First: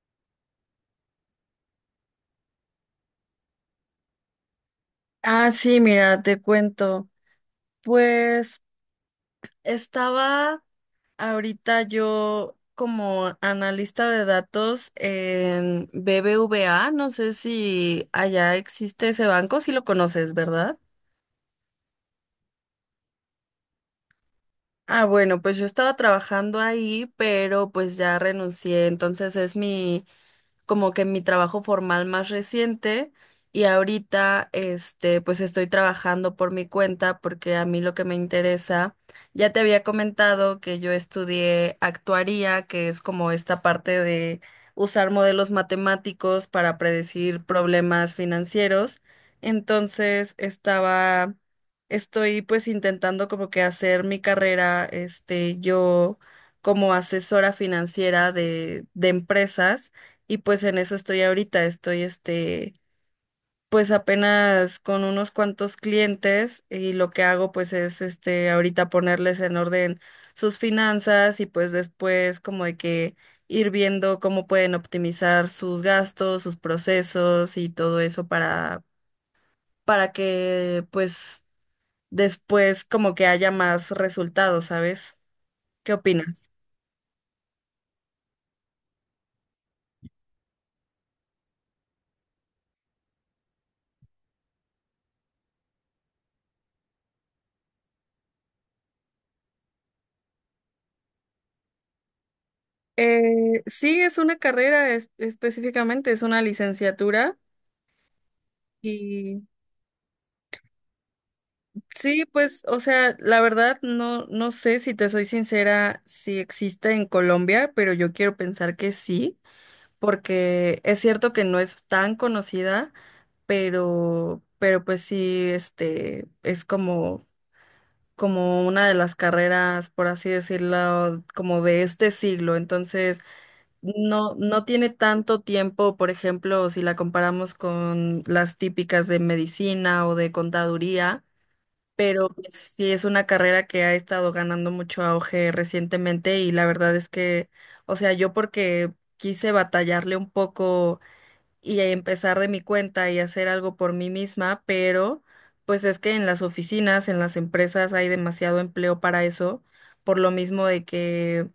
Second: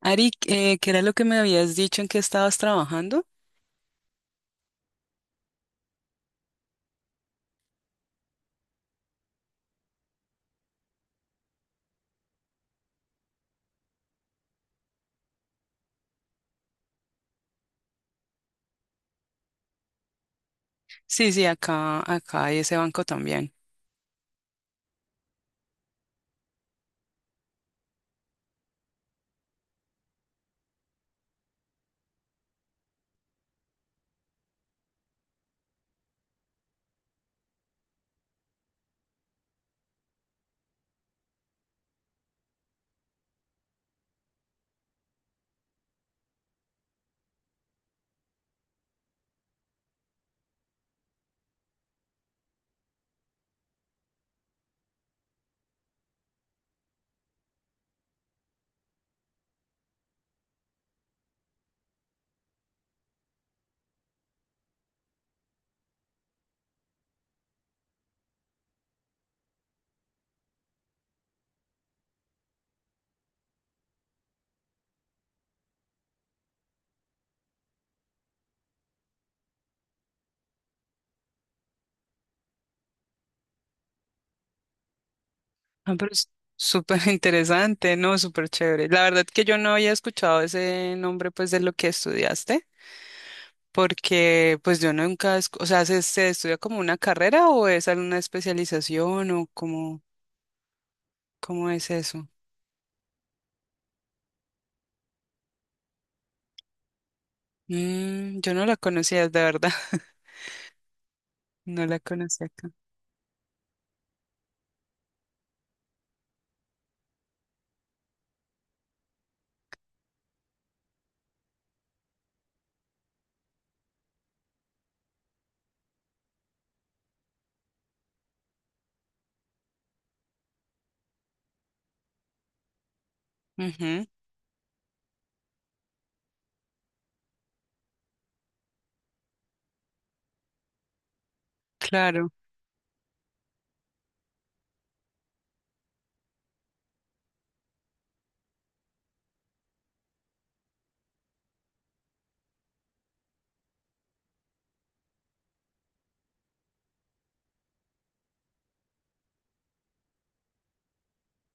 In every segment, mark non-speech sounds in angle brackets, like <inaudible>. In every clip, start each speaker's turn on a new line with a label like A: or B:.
A: Ari, ¿qué era lo que me habías dicho en que estabas trabajando?
B: Ah, sí, mira, te cuento. Pues estaba ahorita yo como analista de datos en BBVA. No sé si allá existe ese banco, si lo conoces, ¿verdad?
A: Sí, sí, acá hay ese banco también.
B: Ah, bueno, pues yo estaba trabajando ahí, pero pues ya renuncié, entonces es mi como que mi trabajo formal más reciente. Y ahorita pues estoy trabajando por mi cuenta porque a mí lo que me interesa, ya te había comentado que yo estudié actuaría, que es como esta parte de usar modelos matemáticos para predecir problemas financieros. Entonces, estaba estoy pues intentando como que hacer mi carrera yo como asesora financiera de empresas. Y pues en eso estoy ahorita, pues apenas con unos cuantos clientes. Y lo que hago pues es ahorita ponerles en orden sus finanzas y pues después como de que ir viendo cómo pueden optimizar sus gastos, sus procesos y todo eso para, que pues después como que haya más resultados, ¿sabes? ¿Qué
A: Ah, pero es
B: opinas?
A: súper <laughs> interesante, ¿no? Súper chévere. La verdad que yo no había escuchado ese nombre, pues, de lo que estudiaste, porque, pues, yo nunca, o sea, ¿se estudia como una carrera o es alguna especialización o cómo es eso?
B: Sí, es una carrera específicamente, es una licenciatura.
A: Mm, yo no la conocía, de
B: y
A: verdad, <laughs> no la
B: Sí,
A: conocía
B: pues,
A: acá.
B: o sea, la verdad no sé si te soy sincera si existe en Colombia, pero yo quiero pensar que sí, porque es cierto que no es tan conocida, pero pues sí, es como una de las carreras, por así decirlo, como de este siglo. Entonces,
A: Ujú,
B: no, no tiene tanto tiempo, por ejemplo, si la comparamos con las típicas de medicina o de contaduría, pero
A: claro.
B: pues, sí es una carrera que ha estado ganando mucho auge recientemente. Y la verdad es que, o sea, yo porque quise batallarle un poco y empezar de mi cuenta y hacer algo por mí misma, pero pues es que en las oficinas, en las empresas hay demasiado empleo para eso, por lo mismo de que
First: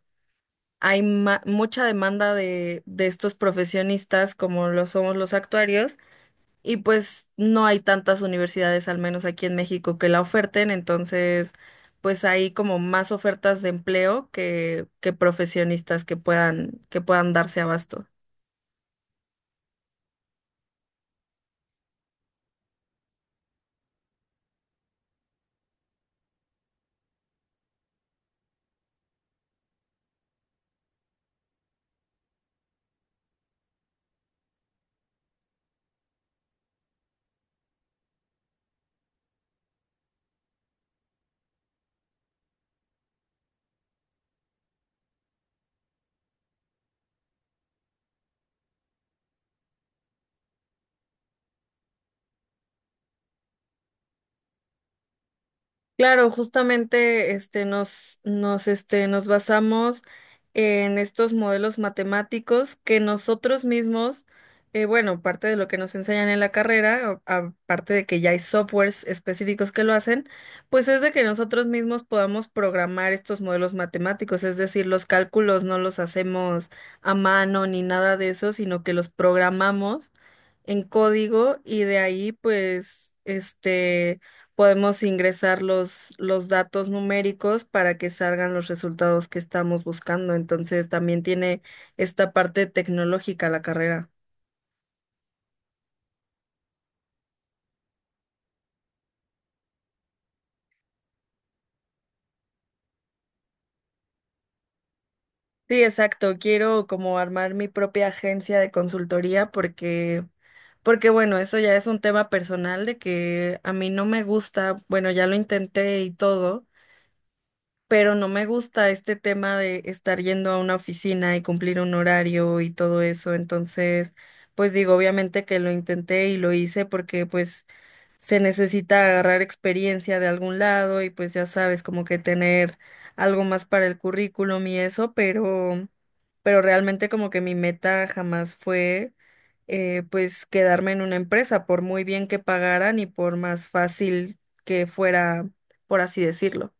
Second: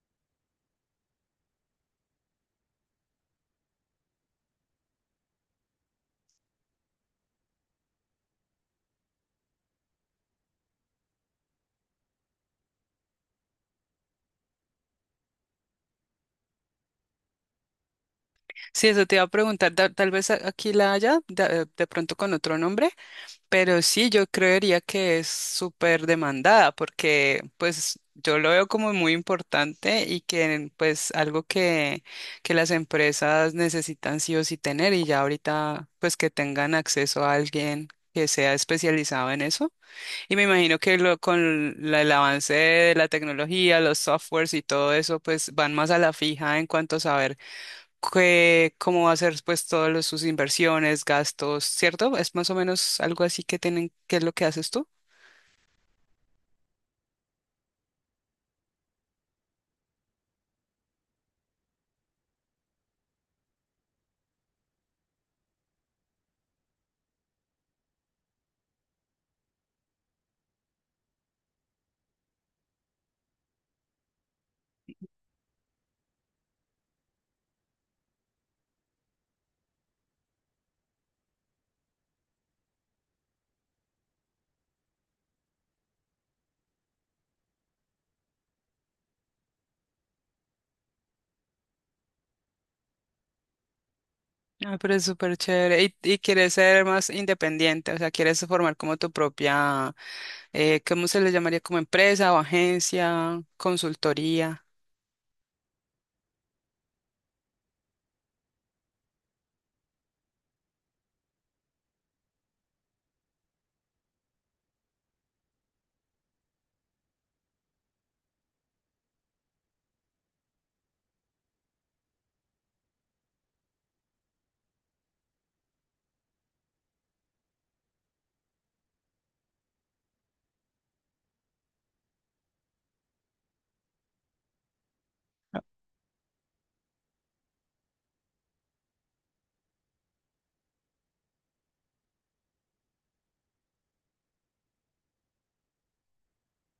B: hay mucha demanda de, estos profesionistas como lo somos los actuarios. Y pues no hay tantas universidades, al menos aquí en México, que la oferten, entonces pues hay como más ofertas de empleo que profesionistas que puedan darse abasto.
A: Sí, eso te iba a preguntar, tal vez aquí la haya, de pronto con otro nombre, pero sí, yo creería que es súper demandada porque pues yo lo veo como muy importante y que pues algo que las empresas necesitan sí o sí tener y ya ahorita pues que tengan acceso a alguien que sea especializado en eso. Y me imagino que lo, con el avance de la tecnología, los softwares y todo eso, pues van más a la fija en cuanto a saber cómo va a ser pues todas sus inversiones, gastos, ¿cierto? Es más o menos algo así que tienen, ¿qué es lo que haces tú?
B: Claro, justamente nos basamos en estos modelos matemáticos que nosotros mismos, bueno, parte de lo que nos enseñan en la carrera, aparte de que ya hay softwares específicos que lo hacen, pues es de que nosotros mismos podamos programar estos modelos matemáticos, es decir, los cálculos no los hacemos a mano ni nada de eso, sino que los programamos en código y de ahí pues podemos ingresar los, datos numéricos para que salgan los resultados que estamos buscando. Entonces, también tiene esta parte tecnológica la carrera.
A: Ah, pero es súper chévere. Y quieres ser más independiente, o sea, quieres formar como tu propia, ¿cómo se le llamaría? Como empresa o agencia, consultoría.
B: Sí, exacto. Quiero como armar mi propia agencia de consultoría porque bueno, eso ya es un tema personal de que a mí no me gusta, bueno, ya lo intenté y todo, pero no me gusta este tema de estar yendo a una oficina y cumplir un horario y todo eso. Entonces, pues digo, obviamente que lo intenté y lo hice porque pues se necesita agarrar experiencia de algún lado y pues ya sabes, como que tener algo más para el currículum y eso, pero realmente como que mi meta jamás fue pues quedarme en una empresa, por muy bien que pagaran y por más fácil que fuera, por así decirlo.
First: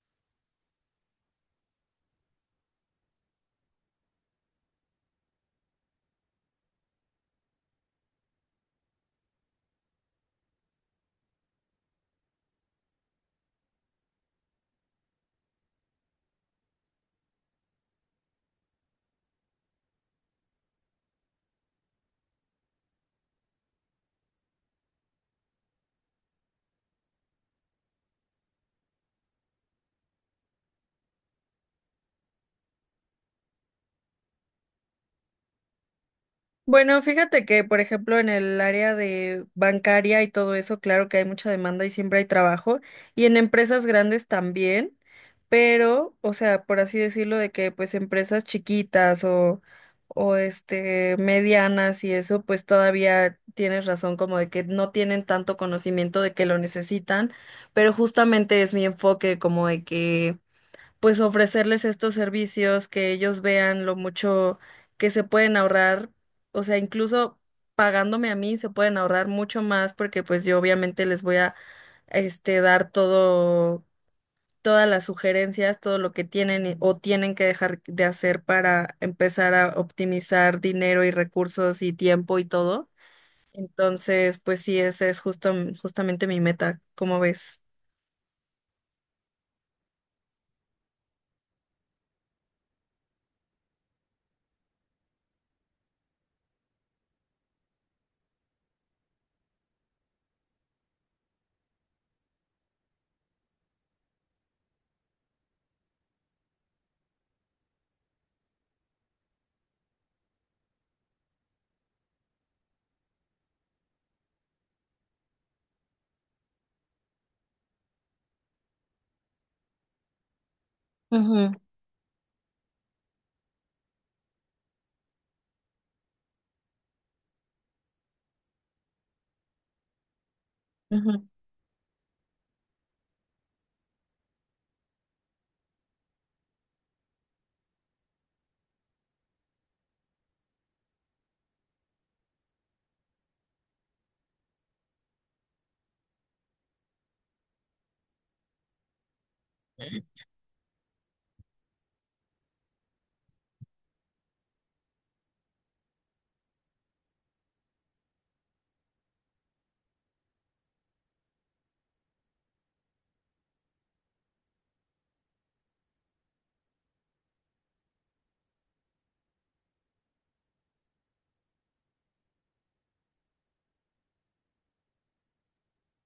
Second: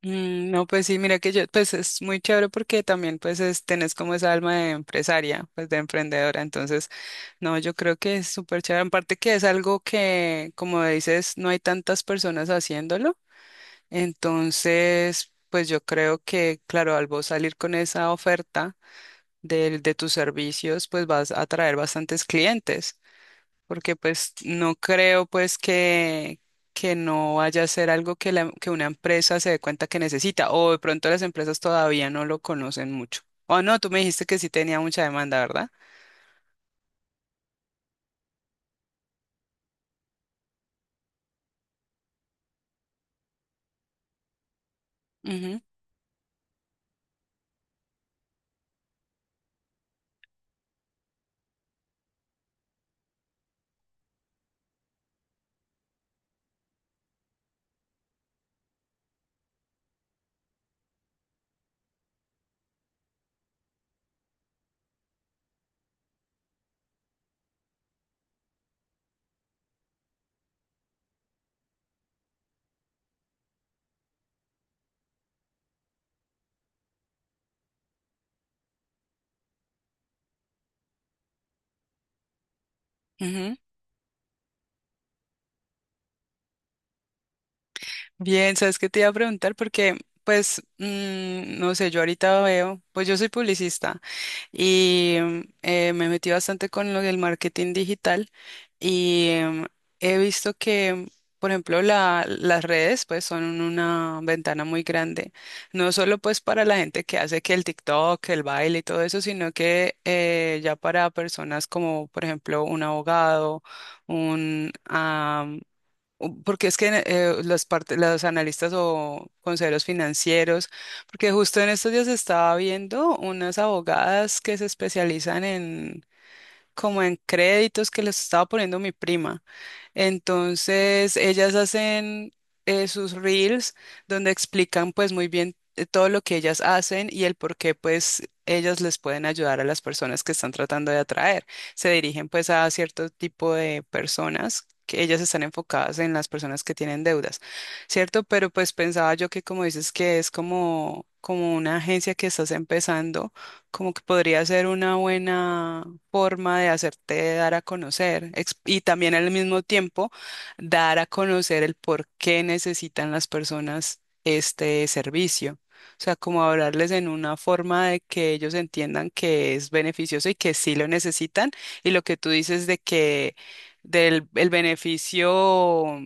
A: Mm, no, pues sí, mira que yo, pues es muy chévere porque también pues es, tenés como esa alma de empresaria, pues de emprendedora. Entonces, no, yo creo que es súper chévere. En parte que es algo que, como dices, no hay tantas personas haciéndolo. Entonces, pues yo creo que, claro, al vos salir con esa oferta del, de tus servicios, pues vas a atraer bastantes clientes. Porque pues no creo pues que no vaya a ser algo que, la, que una empresa se dé cuenta que necesita. O de pronto las empresas todavía no lo conocen mucho. O no, tú me dijiste que sí tenía mucha demanda, ¿verdad?
B: Bueno, fíjate que, por ejemplo, en el área de bancaria y todo eso, claro que hay mucha demanda y siempre hay trabajo, y en empresas grandes también,
A: Ujú,
B: pero, o sea, por así decirlo, de que pues empresas chiquitas o medianas y eso, pues todavía tienes razón como de que no tienen tanto conocimiento de que lo necesitan, pero justamente es mi enfoque como de que pues ofrecerles estos servicios, que ellos vean lo mucho que se pueden ahorrar, o sea, incluso pagándome a mí se pueden ahorrar mucho más porque pues yo obviamente les voy a dar todo todas las sugerencias, todo lo que tienen o tienen que dejar de hacer para empezar a optimizar dinero y recursos y tiempo y todo.
A: ujú.
B: Entonces, pues sí, esa es justo justamente mi meta, ¿cómo ves?
A: Bien, ¿sabes qué te iba a preguntar? Porque, pues, mm, no sé, yo ahorita veo, pues yo soy publicista y me metí bastante con lo del marketing digital y he visto que, por ejemplo, las redes, pues, son una ventana muy grande, no solo pues para la gente que hace que el TikTok, el baile y todo eso, sino que ya para personas como, por ejemplo, un abogado, un porque es que las los analistas o consejeros financieros, porque
B: Ujú.
A: justo en estos días estaba viendo unas abogadas que se especializan en, como en créditos que les estaba poniendo mi prima. Entonces,
B: Ujú.
A: ellas hacen sus reels donde explican pues muy bien todo lo que ellas hacen y el por qué pues ellas les pueden ayudar a las personas que están tratando de atraer. Se dirigen pues a cierto tipo de personas, que ellas están enfocadas en las personas que tienen deudas, ¿cierto? Pero pues pensaba yo que como dices que es como, como una agencia que estás empezando, como que podría ser una buena forma de hacerte dar a conocer y también al mismo tiempo dar a conocer el por qué necesitan las personas este servicio. O sea, como hablarles en una forma de que ellos entiendan que es beneficioso y que sí lo necesitan y lo que tú dices de que del el beneficio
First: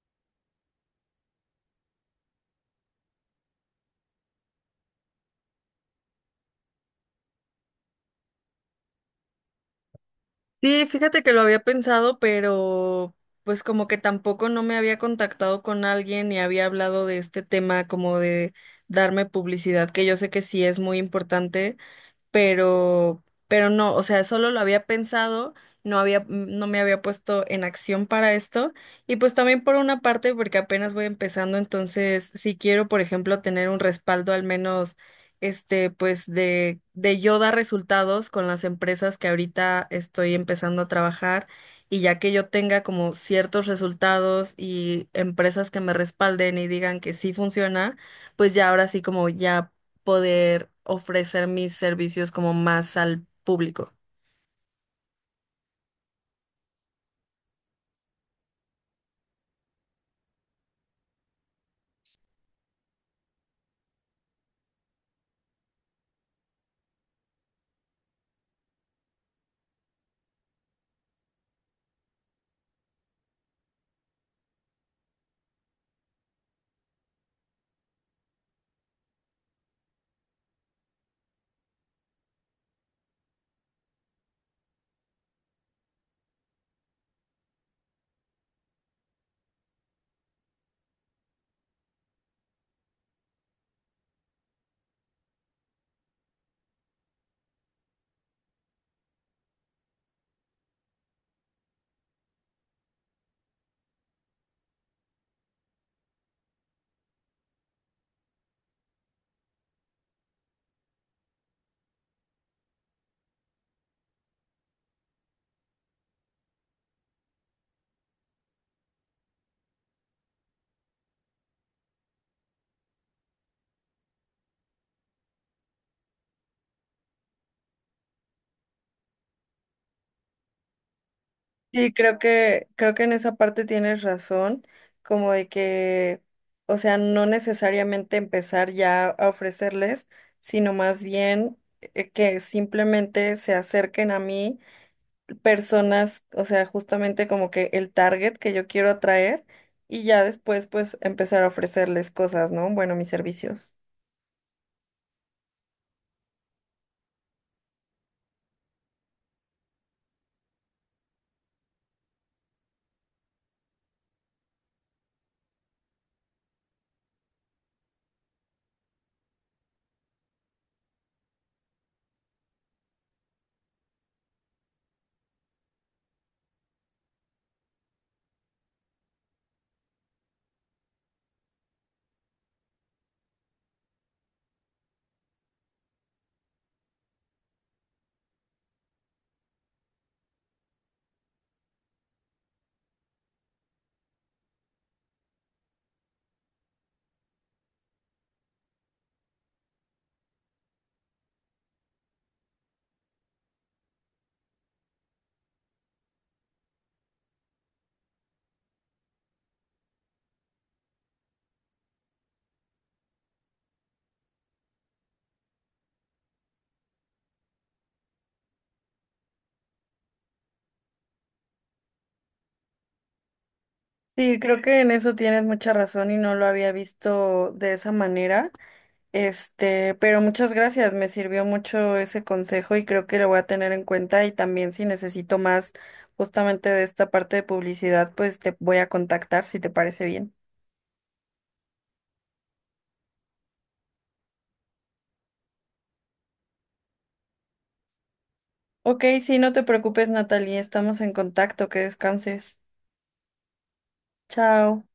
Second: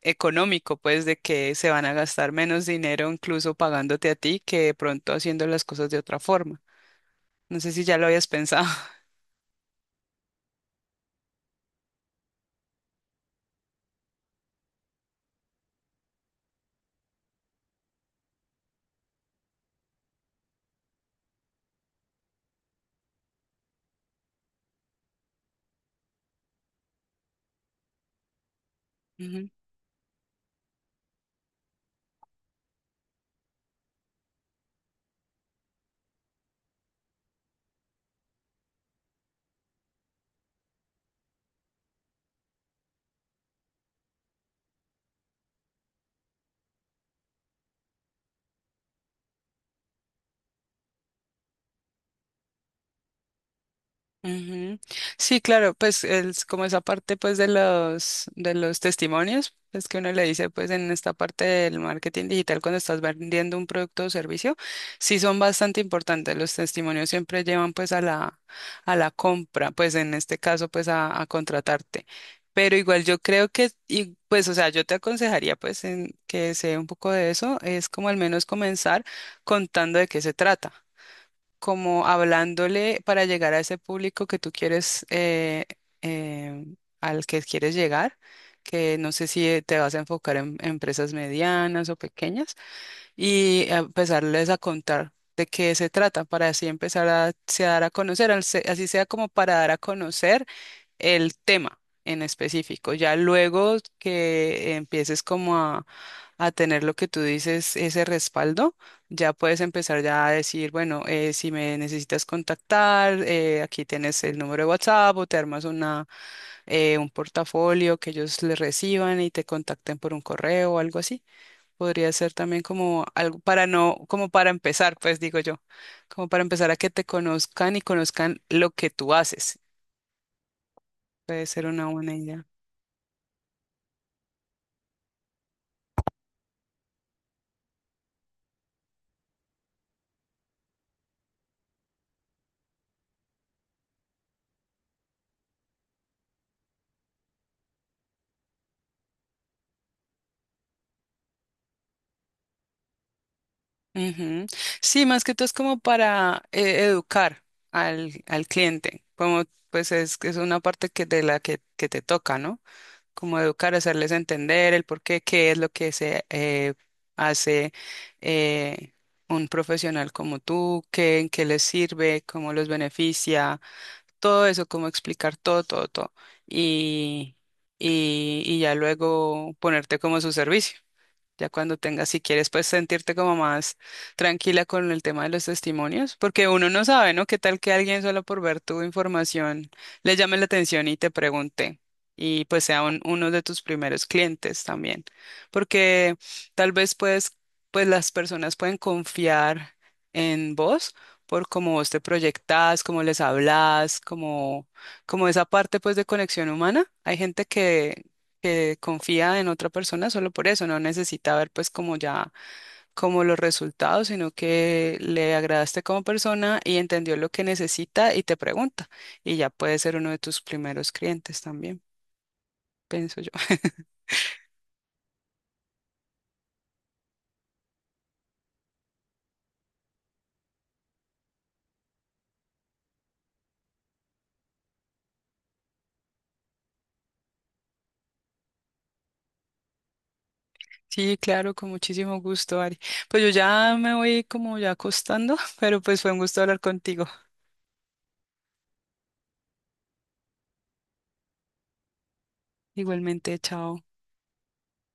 A: económico, pues de que se van a gastar menos dinero incluso pagándote a ti que de pronto haciendo las cosas de otra forma. No sé si ya lo habías pensado.
B: Sí, fíjate que lo había pensado, pero pues como que tampoco no me había contactado con alguien ni había hablado de este tema como de darme publicidad, que yo sé que sí es muy importante, pero, pero no, o sea, solo lo había pensado, no me había puesto en acción para esto, y
A: <laughs>
B: pues
A: Ujú.
B: también por una parte, porque apenas voy empezando, entonces, si quiero, por ejemplo, tener un respaldo al menos, pues de, yo dar resultados con las empresas que ahorita estoy empezando a trabajar, y ya que yo tenga como ciertos resultados y empresas que me respalden y digan que sí funciona, pues ya ahora sí como ya poder ofrecer mis servicios como más al público.
A: Ujú. Sí, claro, pues es como esa parte pues de los testimonios, es que uno le dice pues en esta parte del marketing digital cuando estás vendiendo un producto o servicio, sí son bastante importantes. Los testimonios siempre llevan pues a la compra, pues en este caso pues a contratarte. Pero igual yo creo que y pues o sea, yo te aconsejaría pues en que sea un poco de eso, es como al menos comenzar contando de qué se trata como hablándole para llegar a ese público que tú quieres, eh, al que quieres llegar, que no sé si te vas a enfocar en empresas medianas o pequeñas, y empezarles a contar de qué se trata, para así empezar a se dar a conocer, al así sea como para dar a conocer el tema en específico. Ya luego que empieces como a tener lo que tú dices, ese respaldo, ya puedes empezar ya a decir, bueno, si me necesitas contactar, aquí tienes el número de WhatsApp o te armas una, un portafolio que ellos le reciban y te contacten por un correo o algo así. Podría ser también como algo para no, como para empezar, pues digo yo, como para empezar a que te conozcan y conozcan lo que tú haces. Puede ser una
B: Sí,
A: buena
B: creo
A: idea.
B: que, creo que en esa parte tienes razón, como de que, o sea, no necesariamente empezar ya a ofrecerles, sino más bien que simplemente se acerquen a mí personas, o sea, justamente como que el target que yo quiero atraer y ya después pues empezar a ofrecerles cosas, ¿no? Bueno, mis servicios.
A: Ujú. Sí, más que todo es como para educar al, al cliente, como pues es una parte que de la que te toca, ¿no? Como educar, hacerles entender el por qué, qué es lo que se hace eh, un profesional como tú, qué, en qué les sirve, cómo los beneficia, todo eso, cómo explicar todo, todo, todo. Y, y ya luego ponerte como a su servicio. Ya cuando tengas, si quieres, pues sentirte como más tranquila con el tema de los testimonios, porque uno no sabe, ¿no? ¿Qué tal que alguien solo por ver tu información le llame la atención y te pregunte? Y pues sea un- uno de tus primeros clientes también, porque tal vez pues, pues las personas pueden confiar en vos por cómo vos te proyectás, cómo les hablas, como, como esa parte pues de conexión humana. Hay gente que confía en otra persona solo por eso, no necesita ver pues como ya como los resultados, sino que le agradaste como persona y entendió lo que necesita y te pregunta y ya puede ser uno de tus primeros clientes también, pienso yo. <laughs>
B: Sí, creo que en eso tienes mucha razón y no lo había visto de esa manera. Pero muchas gracias, me sirvió mucho ese consejo y creo que lo voy a tener en cuenta y también si necesito más justamente de esta parte de publicidad, pues te voy a contactar si te parece bien.
A: Sí, claro, con muchísimo gusto, Ari. Pues yo ya me voy como ya acostando, <laughs> pero pues fue un gusto hablar contigo.
B: Ok, sí, no te preocupes, Natalie, estamos en contacto, que descanses.
A: Igualmente, chao.
B: Chao.